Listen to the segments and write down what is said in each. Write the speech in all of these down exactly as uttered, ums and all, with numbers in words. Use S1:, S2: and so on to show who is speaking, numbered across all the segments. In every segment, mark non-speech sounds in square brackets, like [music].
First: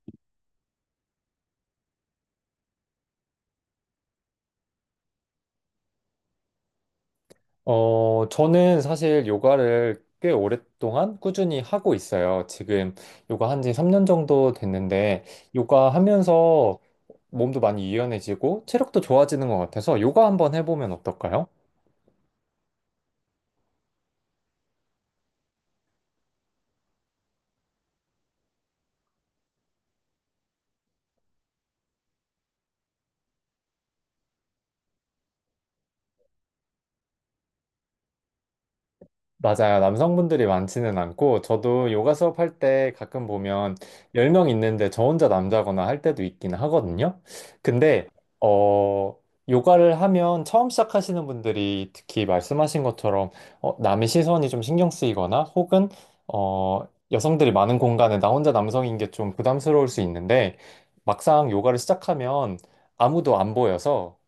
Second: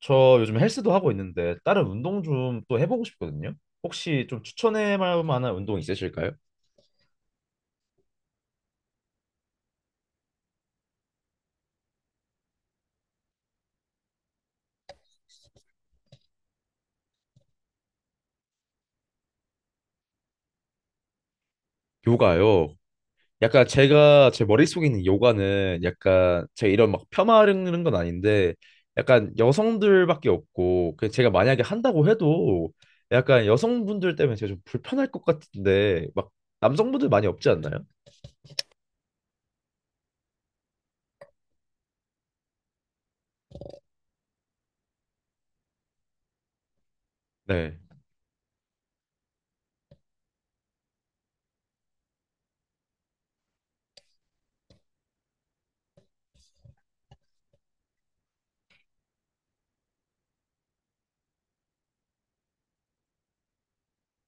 S1: 저 요즘 헬스도 하고 있는데 다른 운동 좀 또 해보고 싶거든요. 혹시 좀 추천해 볼 만한 운동 있으실까요?
S2: 어, 저는 사실 요가를 꽤 오랫동안 꾸준히 하고 있어요. 지금 요가 한지 삼 년 정도 됐는데, 요가 하면서 몸도 많이 유연해지고, 체력도 좋아지는 것 같아서 요가 한번 해보면 어떨까요?
S1: 요가요. 약간 제가 제 머릿속에 있는 요가는, 약간 제가 이런 막 폄하하는 건 아닌데 약간 여성들밖에 없고, 그 제가 만약에 한다고 해도 약간 여성분들 때문에 제가 좀 불편할 것 같은데, 막 남성분들 많이 없지 않나요?
S2: 맞아요. 남성분들이 많지는 않고, 저도 요가 수업할 때 가끔 보면 열 명 있는데 저 혼자 남자거나 할 때도 있긴 하거든요.
S1: 네.
S2: 근데, 어, 요가를 하면 처음 시작하시는 분들이 특히 말씀하신 것처럼, 어, 남의 시선이 좀 신경 쓰이거나, 혹은, 어, 여성들이 많은 공간에 나 혼자 남성인 게 좀 부담스러울 수 있는데, 막상 요가를 시작하면 아무도 안 보여서,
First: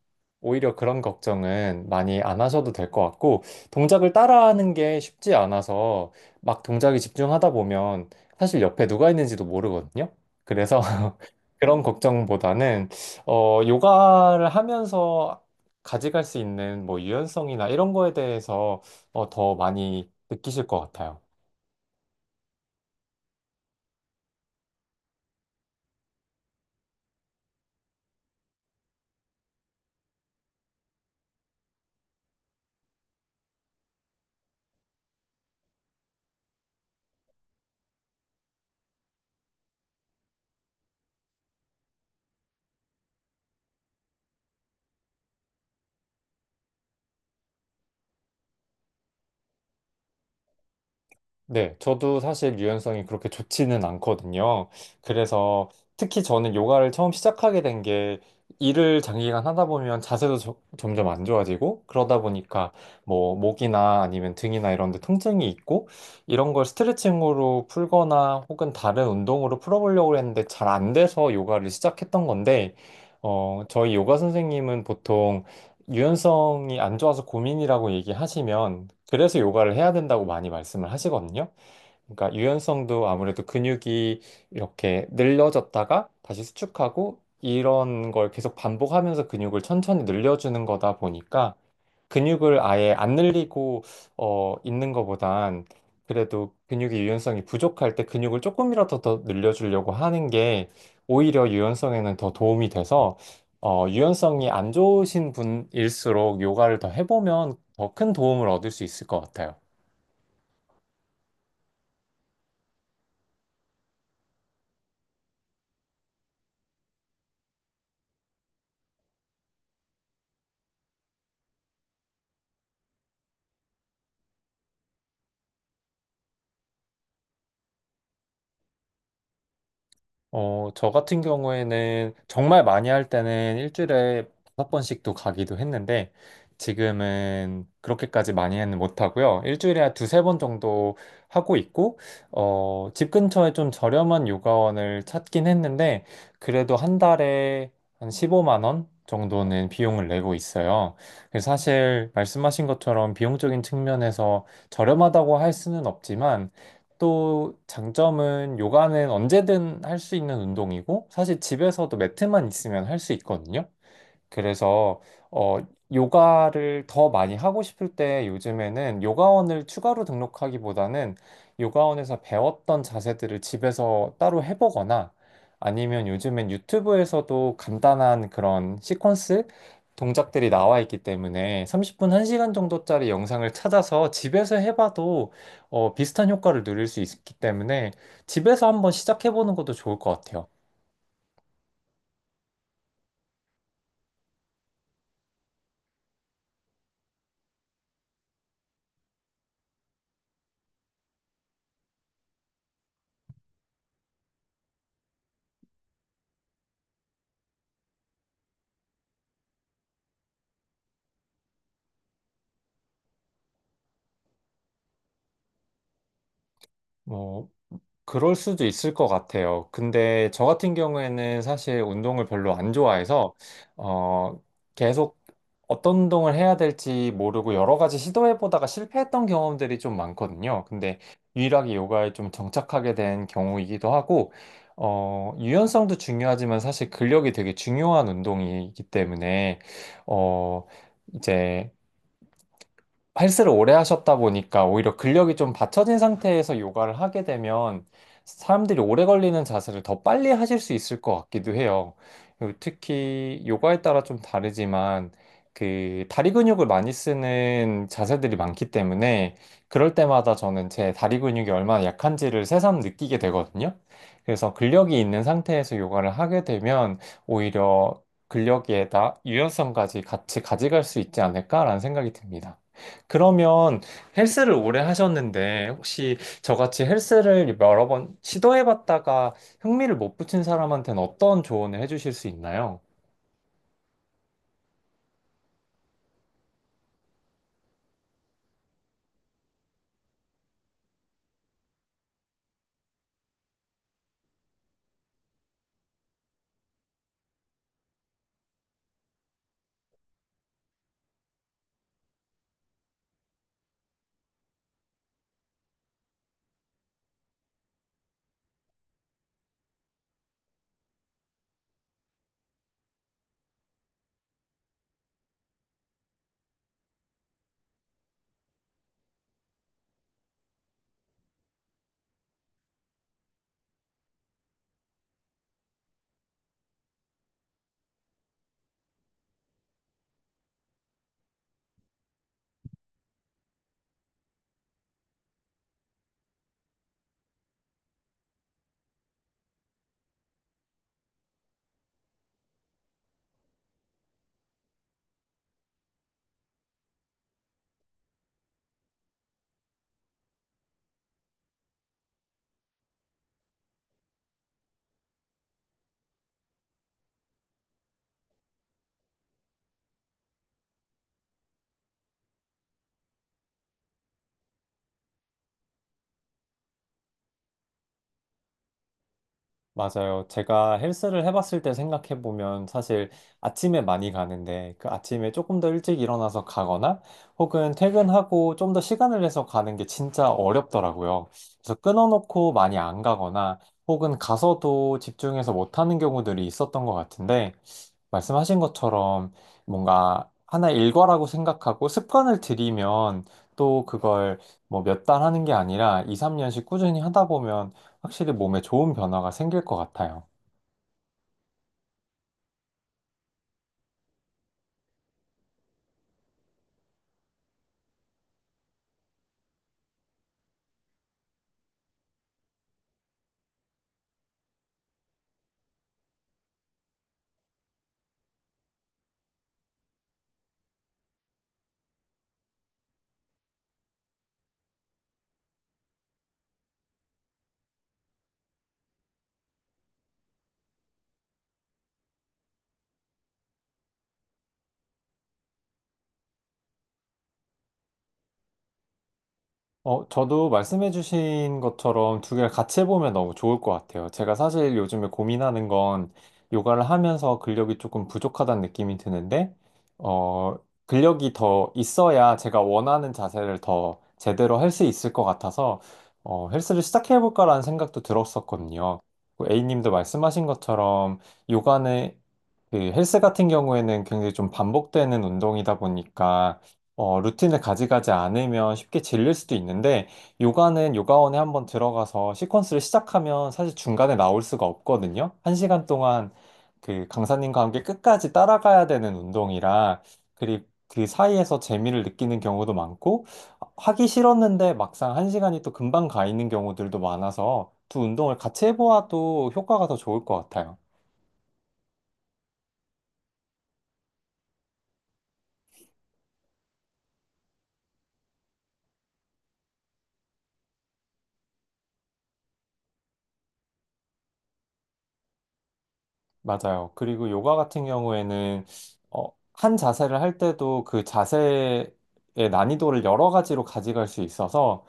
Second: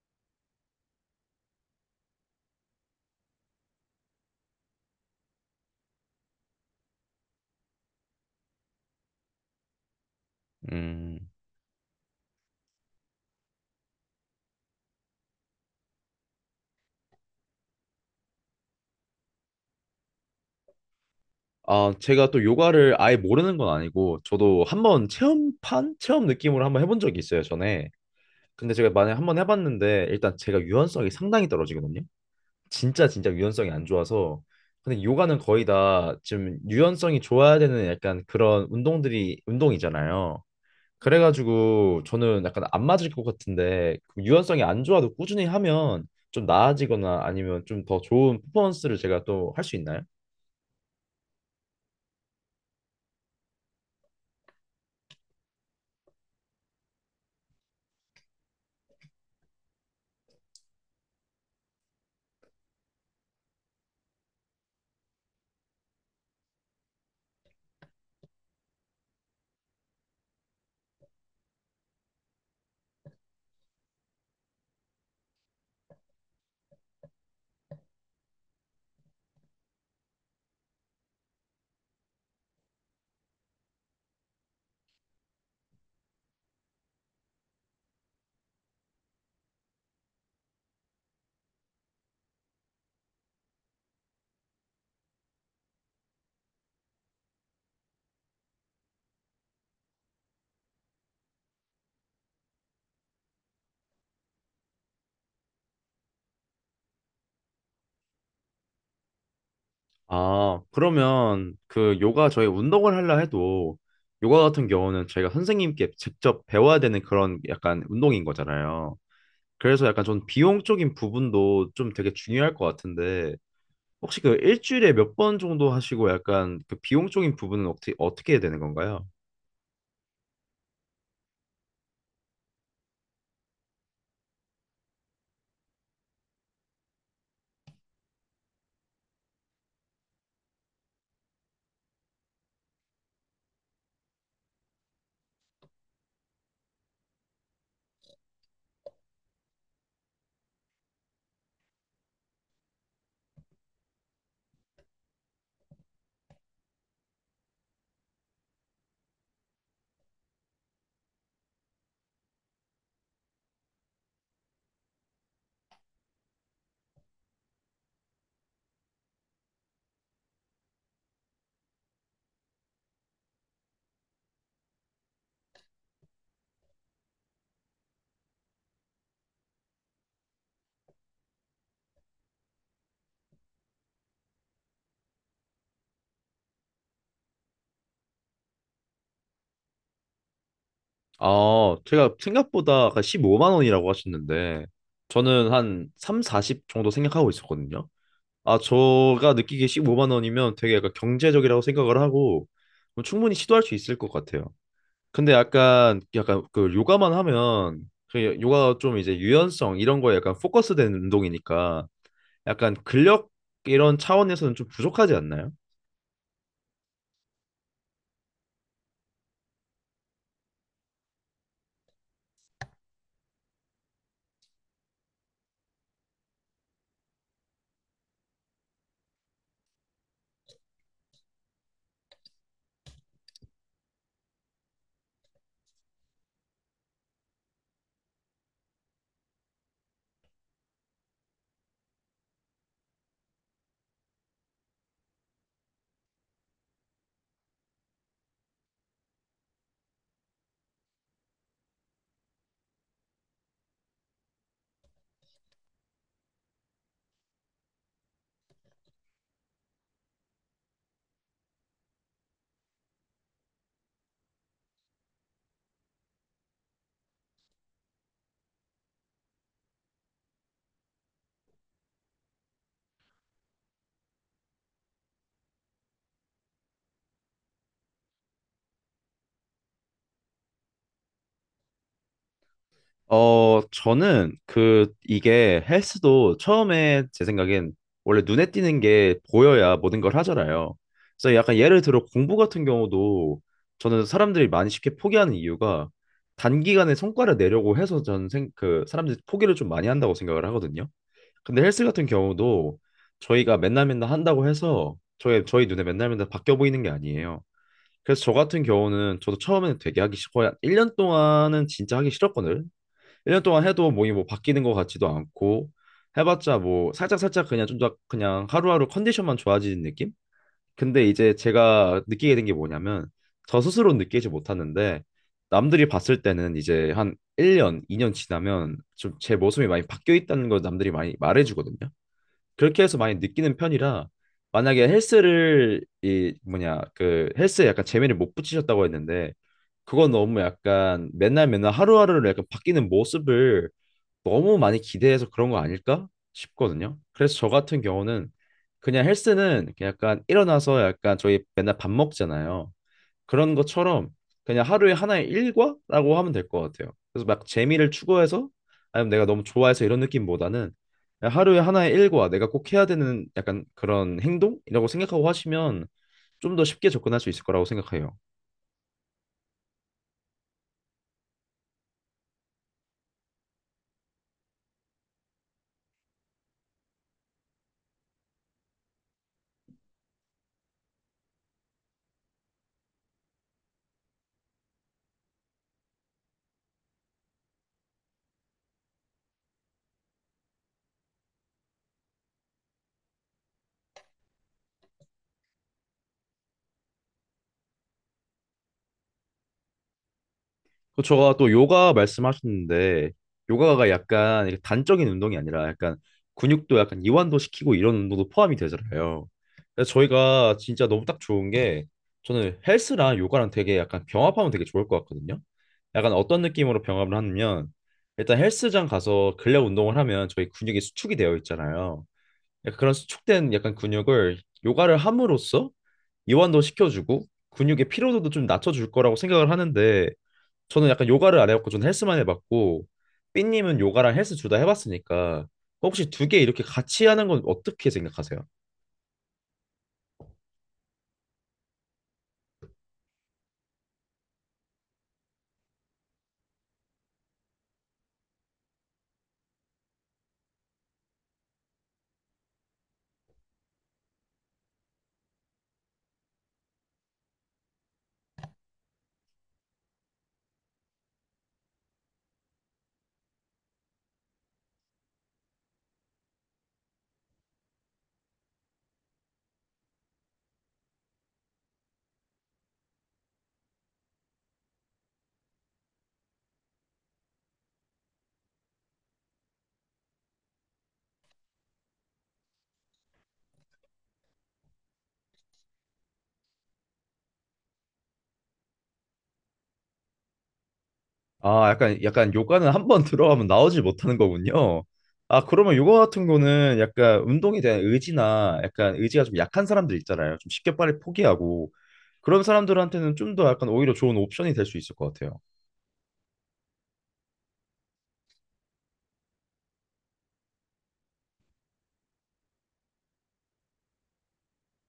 S2: 오히려 그런 걱정은 많이 안 하셔도 될 것 같고, 동작을 따라하는 게 쉽지 않아서 막 동작에 집중하다 보면 사실 옆에 누가 있는지도 모르거든요. 그래서 [laughs]
S1: 음.
S2: 그런 걱정보다는 어, 요가를 하면서 가져갈 수 있는 뭐 유연성이나 이런 거에 대해서 어, 더 많이 느끼실 것 같아요.
S1: 아, 제가 또 요가를 아예 모르는 건 아니고, 저도 한번 체험판? 체험 느낌으로 한번 해본 적이 있어요, 전에. 근데 제가 만약에 한번 해봤는데, 일단 제가 유연성이 상당히 떨어지거든요. 진짜 진짜 유연성이 안 좋아서. 근데 요가는 거의 다 지금 유연성이 좋아야 되는 약간 그런 운동들이, 운동이잖아요. 그래가지고 저는 약간 안 맞을 것 같은데, 그 유연성이 안 좋아도 꾸준히 하면 좀 나아지거나 아니면 좀 더 좋은 퍼포먼스를 제가 또 할 수 있나요?
S2: 네, 저도 사실 유연성이 그렇게 좋지는 않거든요. 그래서 특히 저는 요가를 처음 시작하게 된 게 일을 장기간 하다 보면 자세도 저- 점점 안 좋아지고 그러다 보니까 뭐 목이나 아니면 등이나 이런 데 통증이 있고 이런 걸 스트레칭으로 풀거나 혹은 다른 운동으로 풀어보려고 했는데 잘 안 돼서 요가를 시작했던 건데 어, 저희 요가 선생님은 보통 유연성이 안 좋아서 고민이라고 얘기하시면 그래서 요가를 해야 된다고 많이 말씀을 하시거든요. 그러니까 유연성도 아무래도 근육이 이렇게 늘려졌다가 다시 수축하고 이런 걸 계속 반복하면서 근육을 천천히 늘려주는 거다 보니까 근육을 아예 안 늘리고 어, 있는 것보단 그래도 근육의 유연성이 부족할 때 근육을 조금이라도 더 늘려주려고 하는 게 오히려 유연성에는 더 도움이 돼서 어, 유연성이 안 좋으신 분일수록 요가를 더 해보면 더 큰 도움을 얻을 수 있을 것 같아요.
S1: 아, 그러면 그 요가, 저희 운동을 하려 해도 요가 같은 경우는 저희가 선생님께 직접 배워야 되는 그런 약간 운동인 거잖아요. 그래서 약간 전 비용적인 부분도 좀 되게 중요할 것 같은데, 혹시 그 일주일에 몇 번 정도 하시고, 약간 그 비용적인 부분은 어떻게 어떻게 되는 건가요?
S2: 어, 저 같은 경우에는 정말 많이 할 때는 일주일에 다섯 번씩도 가기도 했는데 지금은 그렇게까지 많이는 못하고요. 일주일에 한 두세 번 정도 하고 있고, 어, 집 근처에 좀 저렴한 요가원을 찾긴 했는데 그래도 한 달에 한 십오만 원 정도는 비용을 내고 있어요. 그래서 사실 말씀하신 것처럼 비용적인 측면에서 저렴하다고 할 수는 없지만 또 장점은 요가는 언제든 할 수 있는 운동이고, 사실 집에서도 매트만 있으면 할 수 있거든요. 그래서 어 요가를 더 많이 하고 싶을 때 요즘에는 요가원을 추가로 등록하기보다는 요가원에서 배웠던 자세들을 집에서 따로 해보거나 아니면 요즘엔 유튜브에서도 간단한 그런 시퀀스 동작들이 나와 있기 때문에 삼십 분, 한 시간 정도짜리 영상을 찾아서 집에서 해봐도 어, 비슷한 효과를 누릴 수 있기 때문에 집에서 한번 시작해보는 것도 좋을 것 같아요.
S1: 아, 제가 생각보다, 아 십오만 원이라고 하셨는데 저는 한 삼십, 사십 정도 생각하고 있었거든요. 아, 제가 느끼기에 십오만 원이면 되게 약간 경제적이라고 생각을 하고, 뭐 충분히 시도할 수 있을 것 같아요. 근데 약간 약간 그 요가만 하면, 그 요가가 좀 이제 유연성 이런 거에 약간 포커스된 운동이니까, 약간 근력 이런 차원에서는 좀 부족하지 않나요?
S2: 그럴 수도 있을 것 같아요. 근데 저 같은 경우에는 사실 운동을 별로 안 좋아해서, 어, 계속 어떤 운동을 해야 될지 모르고 여러 가지 시도해보다가 실패했던 경험들이 좀 많거든요. 근데 유일하게 요가에 좀 정착하게 된 경우이기도 하고, 어, 유연성도 중요하지만 사실 근력이 되게 중요한 운동이기 때문에, 어, 이제 헬스를 오래 하셨다 보니까 오히려 근력이 좀 받쳐진 상태에서 요가를 하게 되면 사람들이 오래 걸리는 자세를 더 빨리 하실 수 있을 것 같기도 해요. 그리고 특히 요가에 따라 좀 다르지만 그 다리 근육을 많이 쓰는 자세들이 많기 때문에 그럴 때마다 저는 제 다리 근육이 얼마나 약한지를 새삼 느끼게 되거든요. 그래서 근력이 있는 상태에서 요가를 하게 되면 오히려 근력에다 유연성까지 같이 가져갈 수 있지 않을까라는 생각이 듭니다. 그러면 헬스를 오래 하셨는데 혹시 저같이 헬스를 여러 번 시도해봤다가 흥미를 못 붙인 사람한테는 어떤 조언을 해주실 수 있나요?
S1: 어, 저는 그 이게 헬스도, 처음에 제 생각엔 원래 눈에 띄는 게 보여야 모든 걸 하잖아요. 그래서 약간 예를 들어 공부 같은 경우도, 저는 사람들이 많이 쉽게 포기하는 이유가 단기간에 성과를 내려고 해서, 저는 생, 그 사람들이 포기를 좀 많이 한다고 생각을 하거든요. 근데 헬스 같은 경우도, 저희가 맨날 맨날 한다고 해서 저희 저희 눈에 맨날 맨날 바뀌어 보이는 게 아니에요. 그래서 저 같은 경우는, 저도 처음에는 되게 하기 싫고, 한 일 년 동안은 진짜 하기 싫었거든요. 일 년 동안 해도 몸이 뭐 바뀌는 것 같지도 않고, 해봤자 뭐 살짝살짝 그냥 좀 더, 그냥 하루하루 컨디션만 좋아지는 느낌? 근데 이제 제가 느끼게 된 게 뭐냐면, 저 스스로 느끼지 못하는데 남들이 봤을 때는, 이제 한 일 년, 이 년 지나면 좀 제 모습이 많이 바뀌어 있다는 걸 남들이 많이 말해주거든요. 그렇게 해서 많이 느끼는 편이라, 만약에 헬스를 이 뭐냐 그 헬스에 약간 재미를 못 붙이셨다고 했는데, 그건 너무 약간 맨날 맨날 하루하루를 약간 바뀌는 모습을 너무 많이 기대해서 그런 거 아닐까 싶거든요. 그래서 저 같은 경우는, 그냥 헬스는 그냥 약간 일어나서, 약간 저희 맨날 밥 먹잖아요. 그런 것처럼 그냥 하루에 하나의 일과라고 하면 될 것 같아요. 그래서 막 재미를 추구해서, 아니면 내가 너무 좋아해서 이런 느낌보다는, 그냥 하루에 하나의 일과, 내가 꼭 해야 되는 약간 그런 행동이라고 생각하고 하시면 좀 더 쉽게 접근할 수 있을 거라고 생각해요.
S2: 맞아요. 제가 헬스를 해봤을 때 생각해보면 사실 아침에 많이 가는데 그 아침에 조금 더 일찍 일어나서 가거나 혹은 퇴근하고 좀 더 시간을 내서 가는 게 진짜 어렵더라고요. 그래서 끊어놓고 많이 안 가거나 혹은 가서도 집중해서 못하는 경우들이 있었던 것 같은데 말씀하신 것처럼 뭔가 하나의 일과라고 생각하고 습관을 들이면 또 그걸 뭐 몇 달 하는 게 아니라 이, 삼 년씩 꾸준히 하다 보면 확실히 몸에 좋은 변화가 생길 것 같아요.
S1: 그 제가 또 요가 말씀하셨는데, 요가가 약간 이렇게 단적인 운동이 아니라, 약간 근육도 약간 이완도 시키고 이런 운동도 포함이 되잖아요. 그래서 저희가 진짜 너무 딱 좋은 게, 저는 헬스랑 요가랑 되게 약간 병합하면 되게 좋을 것 같거든요. 약간 어떤 느낌으로 병합을 하냐면, 일단 헬스장 가서 근력 운동을 하면 저희 근육이 수축이 되어 있잖아요. 약간 그런 수축된 약간 근육을 요가를 함으로써 이완도 시켜주고, 근육의 피로도도 좀 낮춰줄 거라고 생각을 하는데, 저는 약간 요가를 안 해봤고 저는 헬스만 해봤고, 삐님은 요가랑 헬스 둘 다 해봤으니까, 혹시 두 개 이렇게 같이 하는 건 어떻게 생각하세요?
S2: 어, 저도 말씀해주신 것처럼 두 개를 같이 해보면 너무 좋을 것 같아요. 제가 사실 요즘에 고민하는 건 요가를 하면서 근력이 조금 부족하다는 느낌이 드는데, 어, 근력이 더 있어야 제가 원하는 자세를 더 제대로 할 수 있을 것 같아서, 어, 헬스를 시작해볼까라는 생각도 들었었거든요. 그 A님도 말씀하신 것처럼 요가는 그 헬스 같은 경우에는 굉장히 좀 반복되는 운동이다 보니까 어, 루틴을 가져가지 않으면 쉽게 질릴 수도 있는데, 요가는 요가원에 한번 들어가서 시퀀스를 시작하면 사실 중간에 나올 수가 없거든요. 한 시간 동안 그 강사님과 함께 끝까지 따라가야 되는 운동이라, 그리고 그 사이에서 재미를 느끼는 경우도 많고, 하기 싫었는데 막상 한 시간이 또 금방 가 있는 경우들도 많아서 두 운동을 같이 해보아도 효과가 더 좋을 것 같아요.
S1: 아, 약간, 약간 요가는 한 번 [laughs] 들어가면 나오질 못하는 거군요. 아, 그러면 요가 같은 거는 약간 운동에 대한 의지나 약간 의지가 좀 약한 사람들 있잖아요. 좀 쉽게 빨리 포기하고 그런 사람들한테는 좀 더 약간 오히려 좋은 옵션이 될 수 있을 것 같아요.
S2: 맞아요. 그리고 요가 같은 경우에는 어, 한 자세를 할 때도 그 자세의 난이도를 여러 가지로 가져갈 수 있어서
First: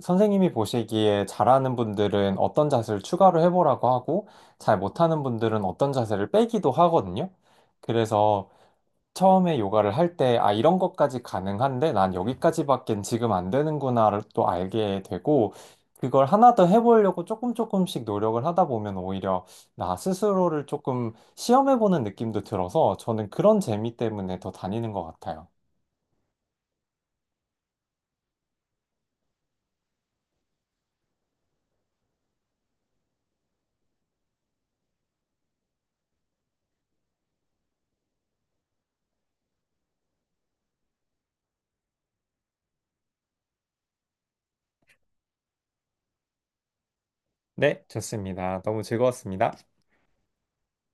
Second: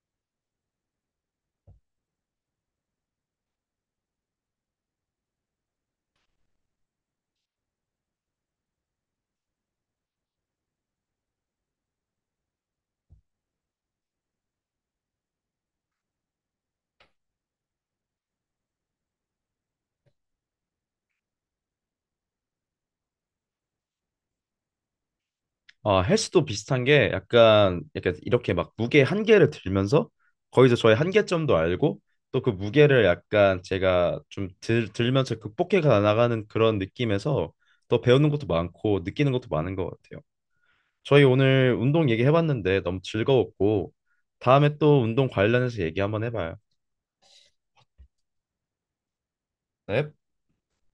S2: 선생님이 보시기에 잘하는 분들은 어떤 자세를 추가로 해보라고 하고 잘 못하는 분들은 어떤 자세를 빼기도 하거든요. 그래서 처음에 요가를 할 때, 아, 이런 것까지 가능한데, 난 여기까지밖엔 지금 안 되는구나를 또 알게 되고, 그걸 하나 더 해보려고 조금 조금씩 노력을 하다 보면 오히려 나 스스로를 조금 시험해보는 느낌도 들어서 저는 그런 재미 때문에 더 다니는 것 같아요.
S1: 어, 헬스도 비슷한 게, 약간 약간 이렇게 막 무게 한계를 들면서 거기서 저의 한계점도 알고, 또 그 무게를 약간 제가 좀 들, 들면서 극복해 가 나가는 그런 느낌에서 더 배우는 것도 많고 느끼는 것도 많은 것 같아요. 저희 오늘 운동 얘기해봤는데 너무 즐거웠고, 다음에 또 운동 관련해서 얘기 한번 해봐요.
S2: 네, 좋습니다. 너무 즐거웠습니다.
S1: 네.